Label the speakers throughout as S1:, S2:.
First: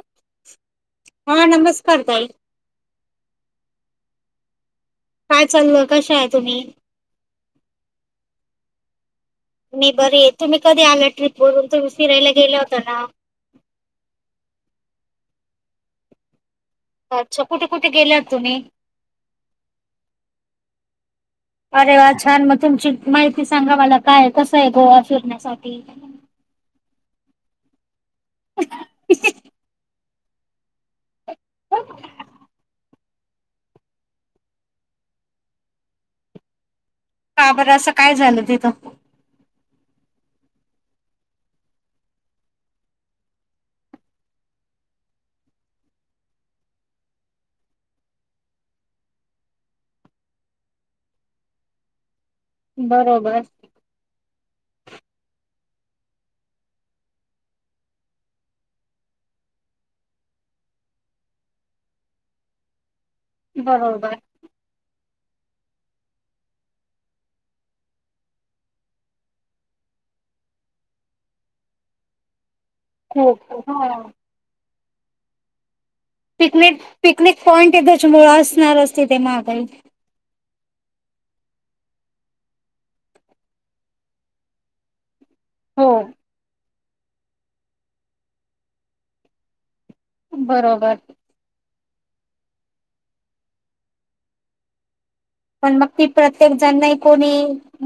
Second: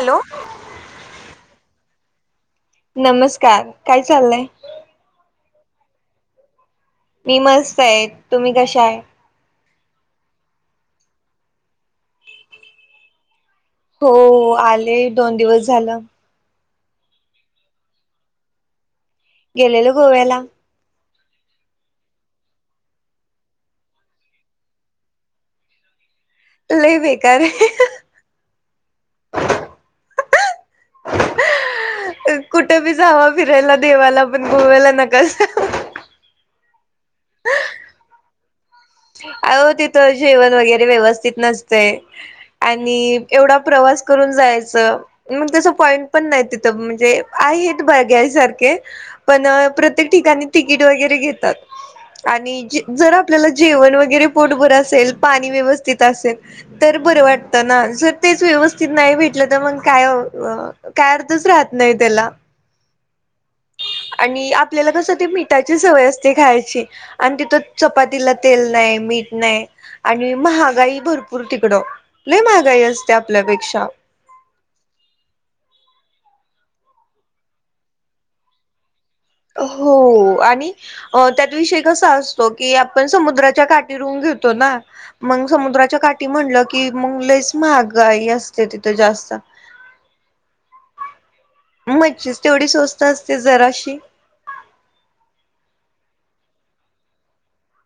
S1: Hello
S2: हा नमस्कार ताई!
S1: नमस्कार! काय चाललंय.
S2: काय चालूय कशा आहे तुम्ही?
S1: मी मस्त आहे. तुम्ही कशा आहे?
S2: मी बरी आहे. तुम्ही कधी आला ट्रिप वरून तुम्ही फिरायला गेला होता ना?
S1: हो आले दोन दिवस झालं.
S2: अच्छा कुठे कुठे गेलात तुम्ही?
S1: गेलेलो गोव्याला.
S2: अरे वा! छान मग तुमची माहिती सांगा मला काय कसं आहे गोवा फिरण्यासाठी
S1: लय बेकार आहे.
S2: [inaudible]
S1: कुठे बी जावा फिरायला देवाला पण गोव्याला नका जाऊ.
S2: का बरं असं काय झालं तिथं?
S1: आहों तिथं जेवण वगैरे व्यवस्थित नसते आणि एवढा प्रवास करून जायचं मग तस पॉईंट पण नाही तिथं म्हणजे आहेत बघण्यासारखे पण प्रत्येक ठिकाणी तिकीट वगैरे घेतात. आणि जर
S2: बरोबर
S1: आपल्याला वगैरे पोटभर असेल पाणी व्यवस्थित असेल तर बर वाटत ना जर तेच व्यवस्थित नाही भेटल तर मग काय काय अर्थच राहत नाही त्याला.
S2: बरोबर
S1: आणि आपल्याला कस मिठाची सवय असते खायची आणि तिथ चपातीला तेल नाही मीठ नाही आणि महागाई भरपूर तिकड लय महाग महागाई असते
S2: खूप
S1: आपल्यापेक्षा.
S2: पिकनिक पिकनिक पॉईंट आहे त्याच्यामुळ असणारच ना.
S1: हो आणि अ त्यात विषय कसा असतो की आपण समुद्राच्या काठी रूम घेतो नाय मग
S2: हो
S1: समुद्राच्या काठी म्हणलं की कि मग लच महागाई असते तिथं जास्त
S2: बरोबर
S1: मच्छीच तेवढी स्वस्थ असते जराशी
S2: पण मग ती प्रत्येक जण नाही कोणी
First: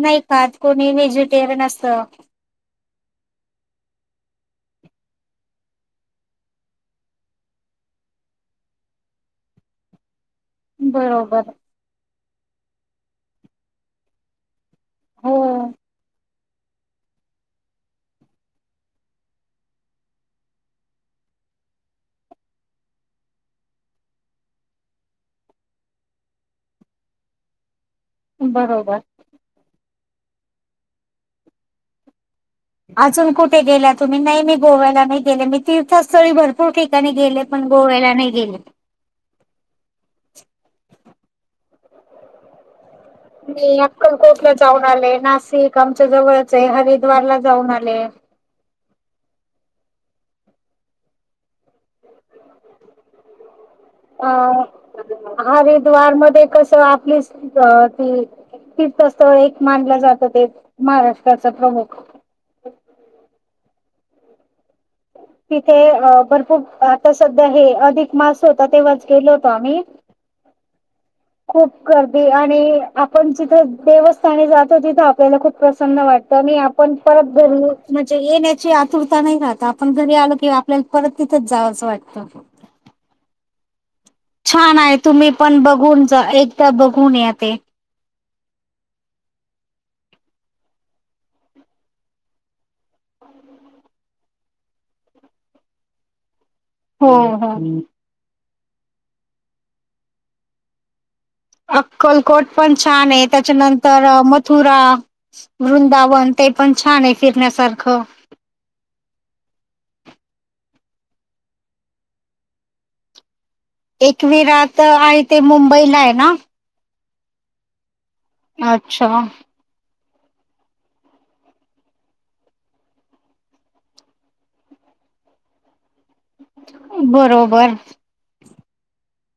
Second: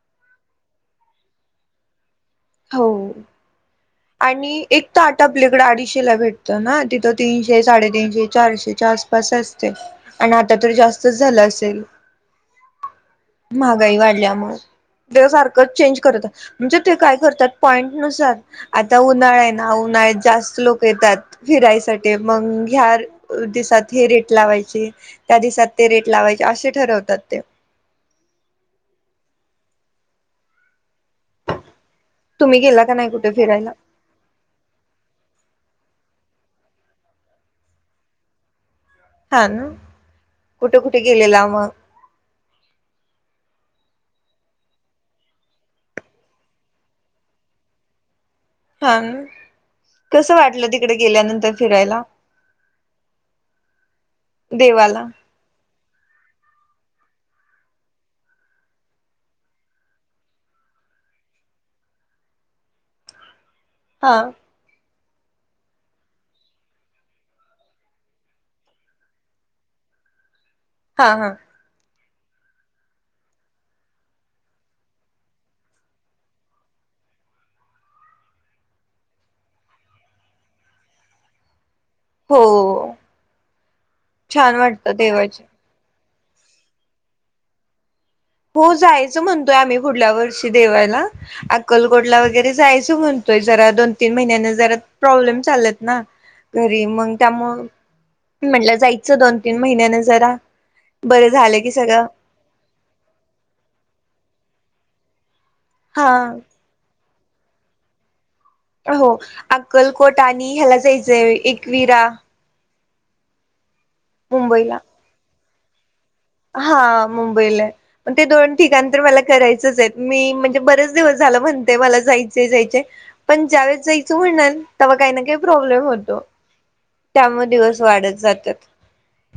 S2: नाही खात कोणी व्हेजिटेरियन असत
S1: हो आणि एक तर ताट आपल्याकडे अडीचशे ला भेटत ना तिथं तीनशे, साडेतीनशे, चारशेच्या आसपास असते. आणि आता तर जास्तच झाल
S2: बरोबर
S1: असेल. महागाई वाढल्यामुळे देव
S2: हो
S1: सारखच चेंज करतो. म्हणजे ते काय कर पॉईंट नुसार आता उन्हाळा आहे ना उन्हाळ्यात जास्त लोक येतात फिरायसाठी मग ह्या दिवसात हे रेट लावायची त्या दिसात ते रेट लावायचे असे ठरवतात ते
S2: बरोबर
S1: तुम्ही गेला का नाही
S2: अजून कुठे
S1: फिरायला
S2: गेला तुम्ही? नाही मी गोव्याला नाही गेले मी. तीर्थस्थळी भरपूर ठिकाणी गेले पण गोव्याला नाही गेले.
S1: हा ना कुठे कुठे गेलेला मग
S2: मी अक्कलकोटला जाऊन आले नाशिक आमच्या जवळच आहे हरिद्वारला जाऊन आले.
S1: हा कस वाटल तिकडे गेल्यानंतर फिरायला
S2: अ
S1: देवाला
S2: आपली तीर्थस्थ एक मानल जात ते महाराष्ट्राचा प्रमुख.
S1: हा
S2: तिथे अ भरपूर आता सध्या हे अधिक मास होता तेव्हाच गेलो होतो आम्ही
S1: हा हा
S2: खूप गर्दी आणि आपण जिथं देवस्थानी जातो तिथं आपल्याला आपण जिथे देवस्थानी जातो तिथ आपल्याला खूप प्रसन्न वाट आणि आपण परत घरी म्हणजे येण्याची आतुरता नाही राहत आपण घरी आलो किंवा आपल्याला परत तिथच जावस वाटत. हो हो छान
S1: वाटतं
S2: आहे. तुम्ही
S1: देवाचे
S2: पण बघून, एकदा बघून या ते
S1: हो जायचं म्हणतोय, आम्ही पुुढल्या वर्षी देवाला अक्कलकोटला वगैरे जायचं म्हणतोय. जरा दोन तीन महिन्यांना जरा प्रॉब्लेम चालत ना, घरी
S2: हो
S1: मग
S2: हो.
S1: त्यामुळे, म्हटलं जायचं दोन तीन महिन्यानं जरा, बरं झालं की सगळं
S2: अक्कलकोट पण छान आहेत. त्याच्यानंतर मथुरा,
S1: हा
S2: वृंदावन ते पण छान आहे. फिरण्यासारखं
S1: हो अक्कलकोट आणि ह्याला जायचंय एकविरा मुंबईला
S2: एकवीरात आहेत. ते मुंबईला आहे ना?
S1: हा मुंबईलाय ते दोन ठिकाण तर
S2: अच्छा
S1: मला करायचंच आहेत. मी म्हणजे बरेच दिवस झाला म्हणते मला जायचे जायचे पण ज्यावेेळेस जायचं म्हणणार तेव्हा काही ना काही प्रॉब्लेम होतो. त्यामुळे
S2: बरोबर
S1: दिवस वाढत जातात.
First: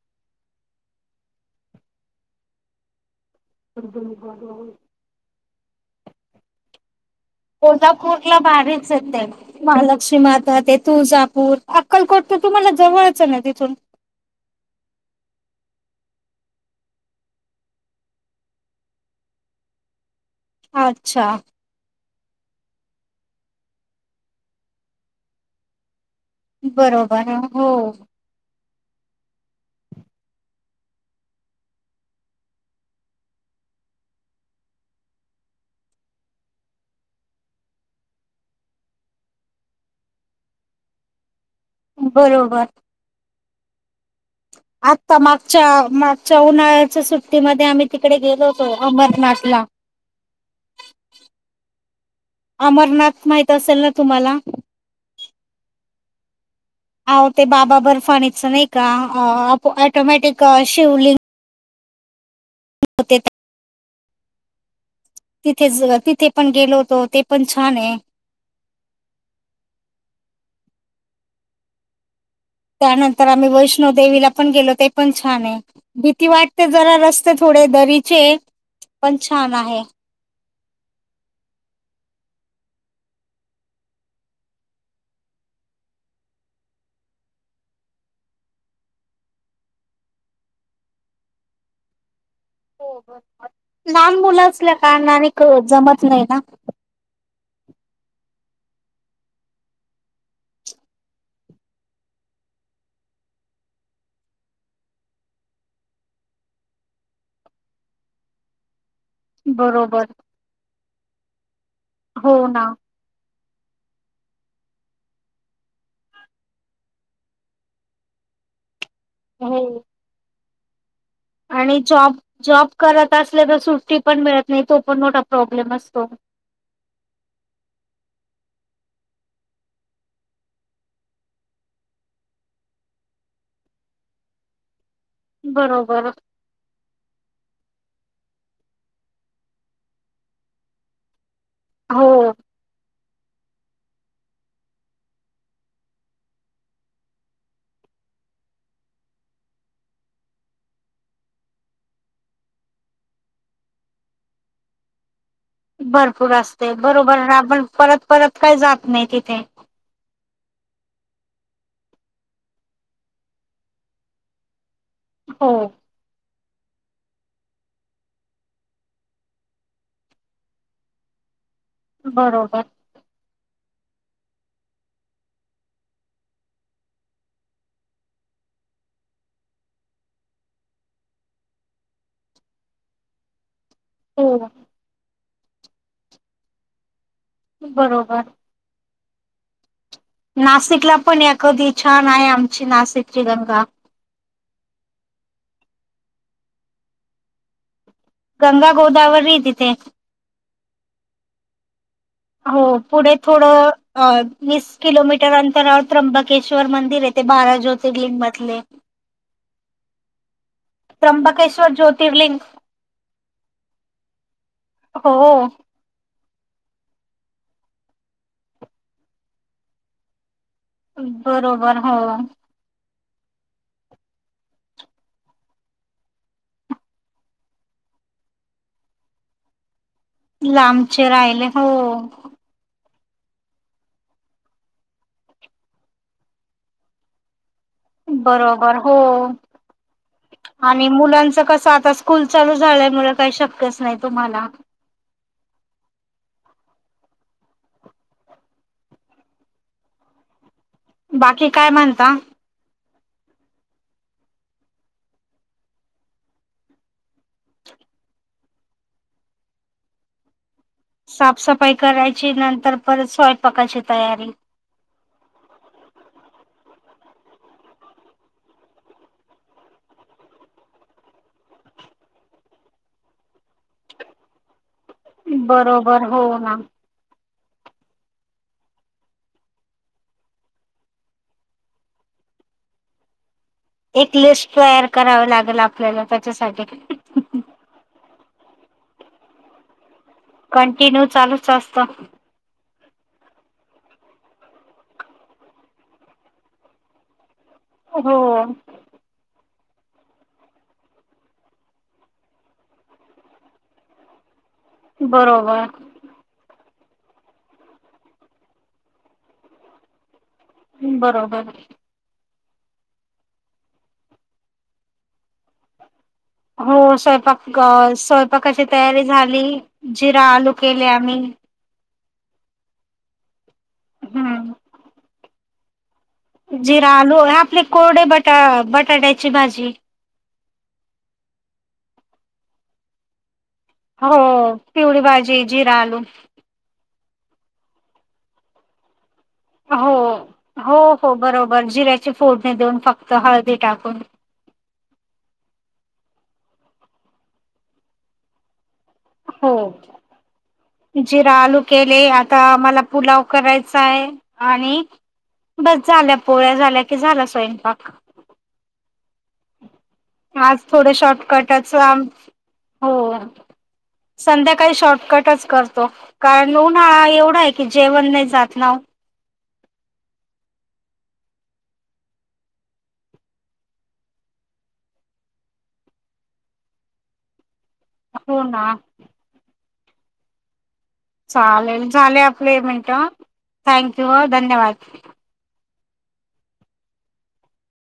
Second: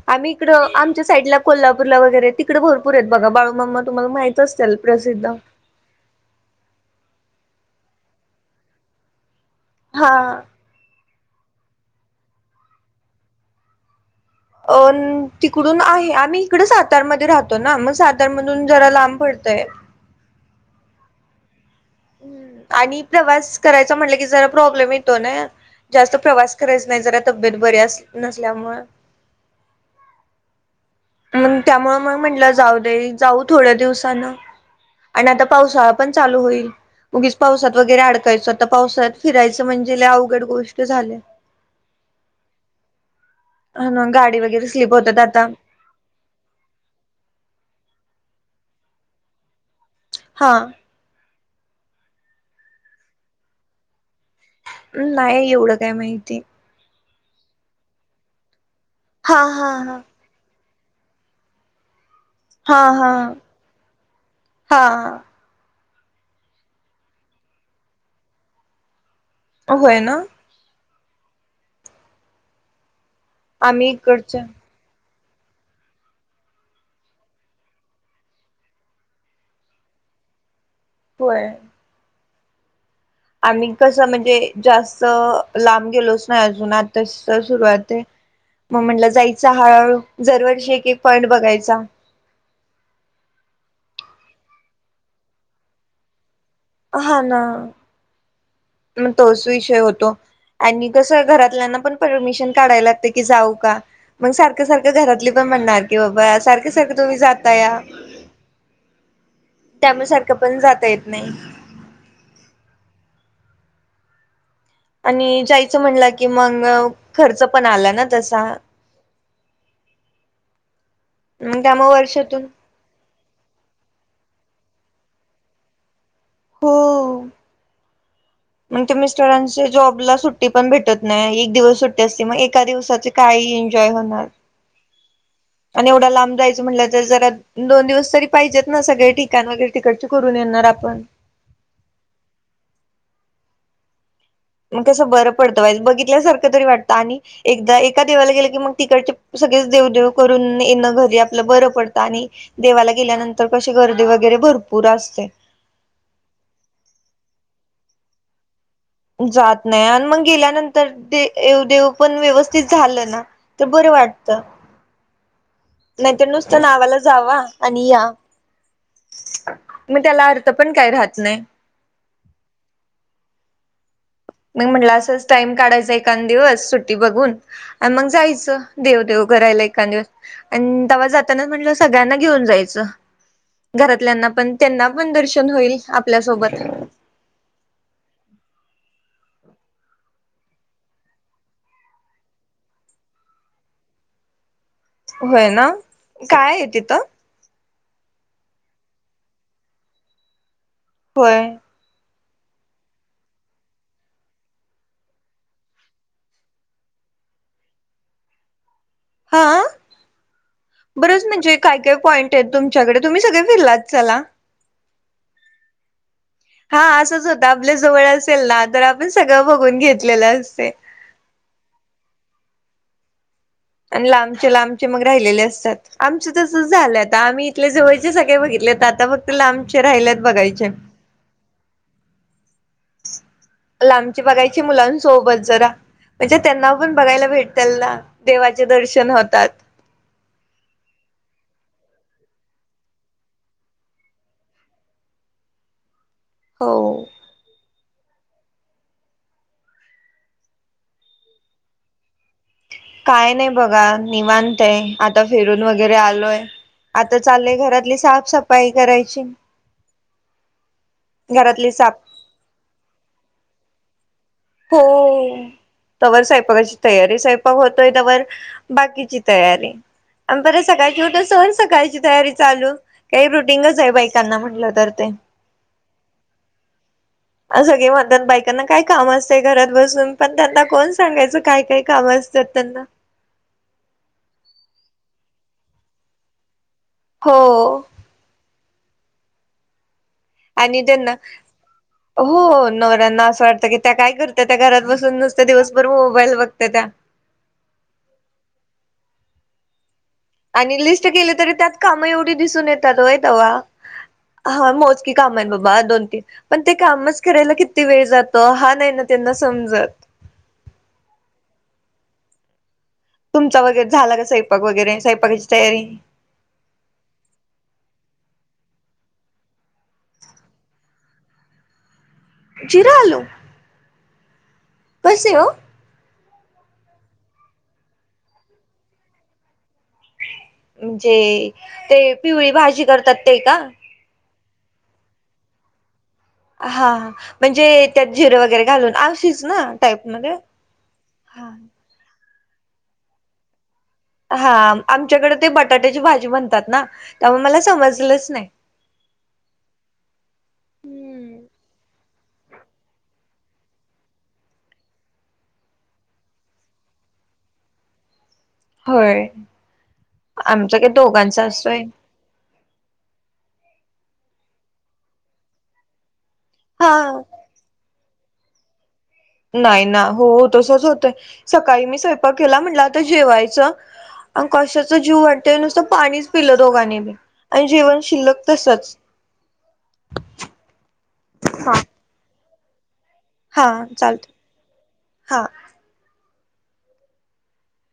S1: आम्ही इकडं आमच्या साईडला कोल्हापूरला वैगैरे तिकडे भरपूर आहेत. बघा बाळूमामा तुम्हाला माहित असतील प्रसिद्ध
S2: कोल्हापूर ला भारीच आहेच ते
S1: हा
S2: महालक्ष्मी माता ते तुळजा पूर अक्कलकोट तर तुम्हाला जवळचं ना तिथून
S1: अ तिकडून आहे आम्ही इकड सातारमध्ये राहतो ना मग सातारमधून जरा लांब पडतय.
S2: अच्छा
S1: आणि प्रवास करायचा म्हटलं की जरा प्रॉब्लेम येतो ना जास्त प्रवास करायच नाही जरा
S2: बरोबर
S1: तब्येत
S2: हो
S1: बरी नसल्यामुळे कारण त्यामुळे मग म्हंटलं जाऊ दे जाऊ थोड्या दिवसानं आणि आता पावसाळा पण चालू होईल उगीच पावसात वगैरे अडकायच आता पावसाळ्यात फिरायचं म्हणजे लय अवघड गोष्ट झाल्या.
S2: बरोबर
S1: हा ना गाडी वगैरे स्लीप
S2: आता
S1: होतात
S2: मागच्या मागच्या उन्हाळ्याच्या सुट्टीमध्ये आम्ही तिकडे गेलो होतो अमरनाथला
S1: हा
S2: अमरनाथ माहित असेल ना तुम्हाला,
S1: नाही एवढं काय माहिती,
S2: अहो ते बाबा बर्फानीच नाहि का का
S1: हा हा
S2: ऑटोमॅटिक शिवलिंग
S1: हा हा. हा
S2: तिथेच तिथे पण गेलो होतो ते पण छान आहे
S1: होय ना.
S2: त्या नंत तर आम्ही वैष्णोदेेवीला पण गेलो ते पण छान आहे भीती वाटते जरा रस्ते थोडे दरीचे पण छान आहे
S1: होय. आम्ही कसं म्हणजे जास्त लांब गेलोच ना अजून आता सुरुवात आहे मग म्हटलं जायच हळूहळू दर वर्षी एक एक पॉईंट बघायचा
S2: लहान मुलं असल्या का आणि जमत नाही ना
S1: हा ना. मग तोच विषय होतो आणि कस घरातल्यांना पण परमिशन काढायला लागते की जाऊ का मग सारखं सारखं घरातली पण म्हणणार की बाबा सारखं सारखं तुम्ही जाताया
S2: बरोबर
S1: त्यामुळेसारखं पण जाता येत नाही.
S2: हो ना.
S1: आणि जायचं म्हणलं की मग खर्च पण आला ना तसा
S2: हो.
S1: मग
S2: आणि
S1: त्यामुळे
S2: जॉब,
S1: वर्षातून
S2: जॉब करत असले तर सु्टी पण मिळत नाही तो पण मोठा प्रॉब्लेम असतो
S1: हो मग ते मिस्टरांच्या जॉबला सुट्टी पण भेटत नाही एक दिवस सुट्टी असते मग एका दिवसाचे काही एन्जॉय होणार आणि
S2: बरोबर
S1: एवढा लांब जायचं म्हटलं तर जरा दोन दिवस तरी पाहिजेत ना, सगळे ठिकाण वगैरे तिकडचे करून येणार आपण
S2: हो.
S1: मग कसं बरं पडतं वाईज बघितल्यासारखं तरी वाटतं आणि एकदा एका देवाला गेलं की मग तिकडचे सगळेच देव देेव करून येणं घरी आपलं बरं पडतं आणि देवाला गेल्यानंतर कशी गर्दी वगैरे भरपूर असते.
S2: भरपूर असते बरोबर आपण परत परत काय जात नाही तिथे
S1: जात नाही आणि मग गेल्यानंतरव देेव पण व्यवस्थित झालं ना तर बरं वाटत
S2: हो
S1: नाही तर नुस नावाला जावा आणि या मी त्याला अर्थ पण काय राहत नाही
S2: बरोबर.
S1: मग म्हटलं असंच टाइम काढायचा एकांन दिवस सुट्टी बघून आणि मग जायचं देव देव करायला एकांन दिवस आणि तेव्हा जातानाच म्हटलं सगळ्यांना घेऊन जायचं घरातल्याना
S2: हो
S1: पण त्यांना पण दर होईल आपल्यासोबत
S2: बरोबर. नाशिकला पण या कधी छान आहे आमची नाशिकची गंगा
S1: होय ना काय आहे तिथं
S2: गंगा गोदावरी तिथे
S1: होय.
S2: हो पुढे थोडं वीस किलोमीटर अंतरावर त्र्यंबकेश्वर मंदिर आहे ते बारा ज्योतिर्लिंग मधले
S1: हा. बरंच म्हणजे
S2: त्र्यंबकेश्वर
S1: काय काय, पॉइंट
S2: ज्योतिर्लिंग
S1: आहेत तुमच्याकडे तुम्ही सगळे फिरलात चला-
S2: हो.
S1: हा. असंच होत आपल्या जवळ असेल ना तर आपण सगळं बघून घेतलेलं असते.
S2: बरोबर. हो.
S1: आणि लांबचे लांबचे मग राहिलेले असतात. आमच तसच झालं आता, आम्ही इथल्या जवळचे सगळे बघितले आता फक्त लांब-
S2: लांबचे राहिले हो.
S1: लांबचे बघायचे मुलां सोबत जरा, म्हणजे त्यांना पण बघायला भेट-
S2: बरोबर, हो. आणि मुलांच कस? आता स्कूल चालू झाल्यामुळे काही शक्यच नाही तुम्हाला.
S1: हो.
S2: बाकी काय म्हणता?
S1: काय नाही बघा निवांतय. आता फिरून वगैरे आलोय. आता चाललंय घरातली साफसफाई करायची. घरातली
S2: साफसफाई
S1: साफ
S2: करायची नंतर परत स्वयंपाकाची - तयारी-
S1: हो- तवर स्वयंपाकाची तयारी. स्वयंपाक होतोय तवर बाकीची तयारी आणि परे सकाळची होत सहन सकाळची तयारी चालू काही रुटीनच आहे बाईकांना म्हटलं तर -
S2: बरोबर. हो ना.
S1: अन सगळे म्हणतात बायकांना काय काम अस- घरात बसून. पण त्यांना कोण सांगायचं? काय काय काम असतात त्यांना.
S2: एक लिस्ट तयार कराव लागेल आपल्याला त्याच्यासाठी-
S1: हो आणि
S2: कंटिन्यू
S1: त्यांना
S2: चालूच असत.
S1: हो नवऱ्यांना असं वाटतं की त्या काय करता? त्या घरात बसून नुसत दिवसभर मोबाईल बघता त्या.
S2: हो.
S1: आणि लिस्ट केले तरी त्यात काम एवढी दिसून येतातय ते वा- हा मोजकी काम आहे
S2: बरोबर
S1: बाबा दोन तीन पण- ते कामच करायला किती वेळ जातो. हा नाही ना त्यांना समजत-
S2: ् बरोबर.
S1: तुमचा वगैरे झाला का स्वयपाक वगैरे, स्वैपाकाची तयारी?
S2: हो स्वयंपाक स्वयंपाकाची तयारी झाली. जिरा आलू केले आम्ही.
S1: जिरा आलू?
S2: हम्म.
S1: कसे हो?
S2: जिरा आलू आपले कोरडे बटा बटाट्याची भाजी.
S1: म्हणजे -ते पिवळी भाजी करतात ते का?
S2: हो पिवळी भाजी जिरा आलू.
S1: हा. म्हणजे त्यात जिर वगैरे घालून- ना
S2: हो
S1: टाईप मध्ये?
S2: हो हो
S1: हा.
S2: बरोबर जिऱ्याची फोडणी देऊन फक्त हळदी टाकून.
S1: हा आमच्याकडे ते बटाट्याची भाजी म्हणतात ना त्यामुळे मला समजलंच नाही.
S2: हो. जिरा आलू केले, आता मला पुलाव- करायचाय आणि बस झाल्या पोळ्या झाल्या की झाला स्वयंपाक.
S1: होय.
S2: आज
S1: आमचा
S2: थोडं
S1: काही दोघांचा
S2: शॉर्टकटच
S1: असतोय
S2: आ हो संध्याकाळी शॉर्टकटच करतो. कारण उन्हाळा
S1: हा
S2: एवढा आहे की जेवण नाही जा जात नाव.
S1: नाही ना हो तसच होतेयं सकाळी मी स्वयंपाक केला म्हटलं आता जेवायचं कशाच जेऊ वाटतय नुसतं पाणीच पिलं दोघांनी बी आणि जेवण
S2: हो
S1: शिल्लक
S2: ना
S1: तसच. [unintelligible]
S2: चालेल झाले आप ले म्हनट
S1: हा
S2: थँक यू हम्म
S1: चालत
S2: धन्यवाद.
S1: हा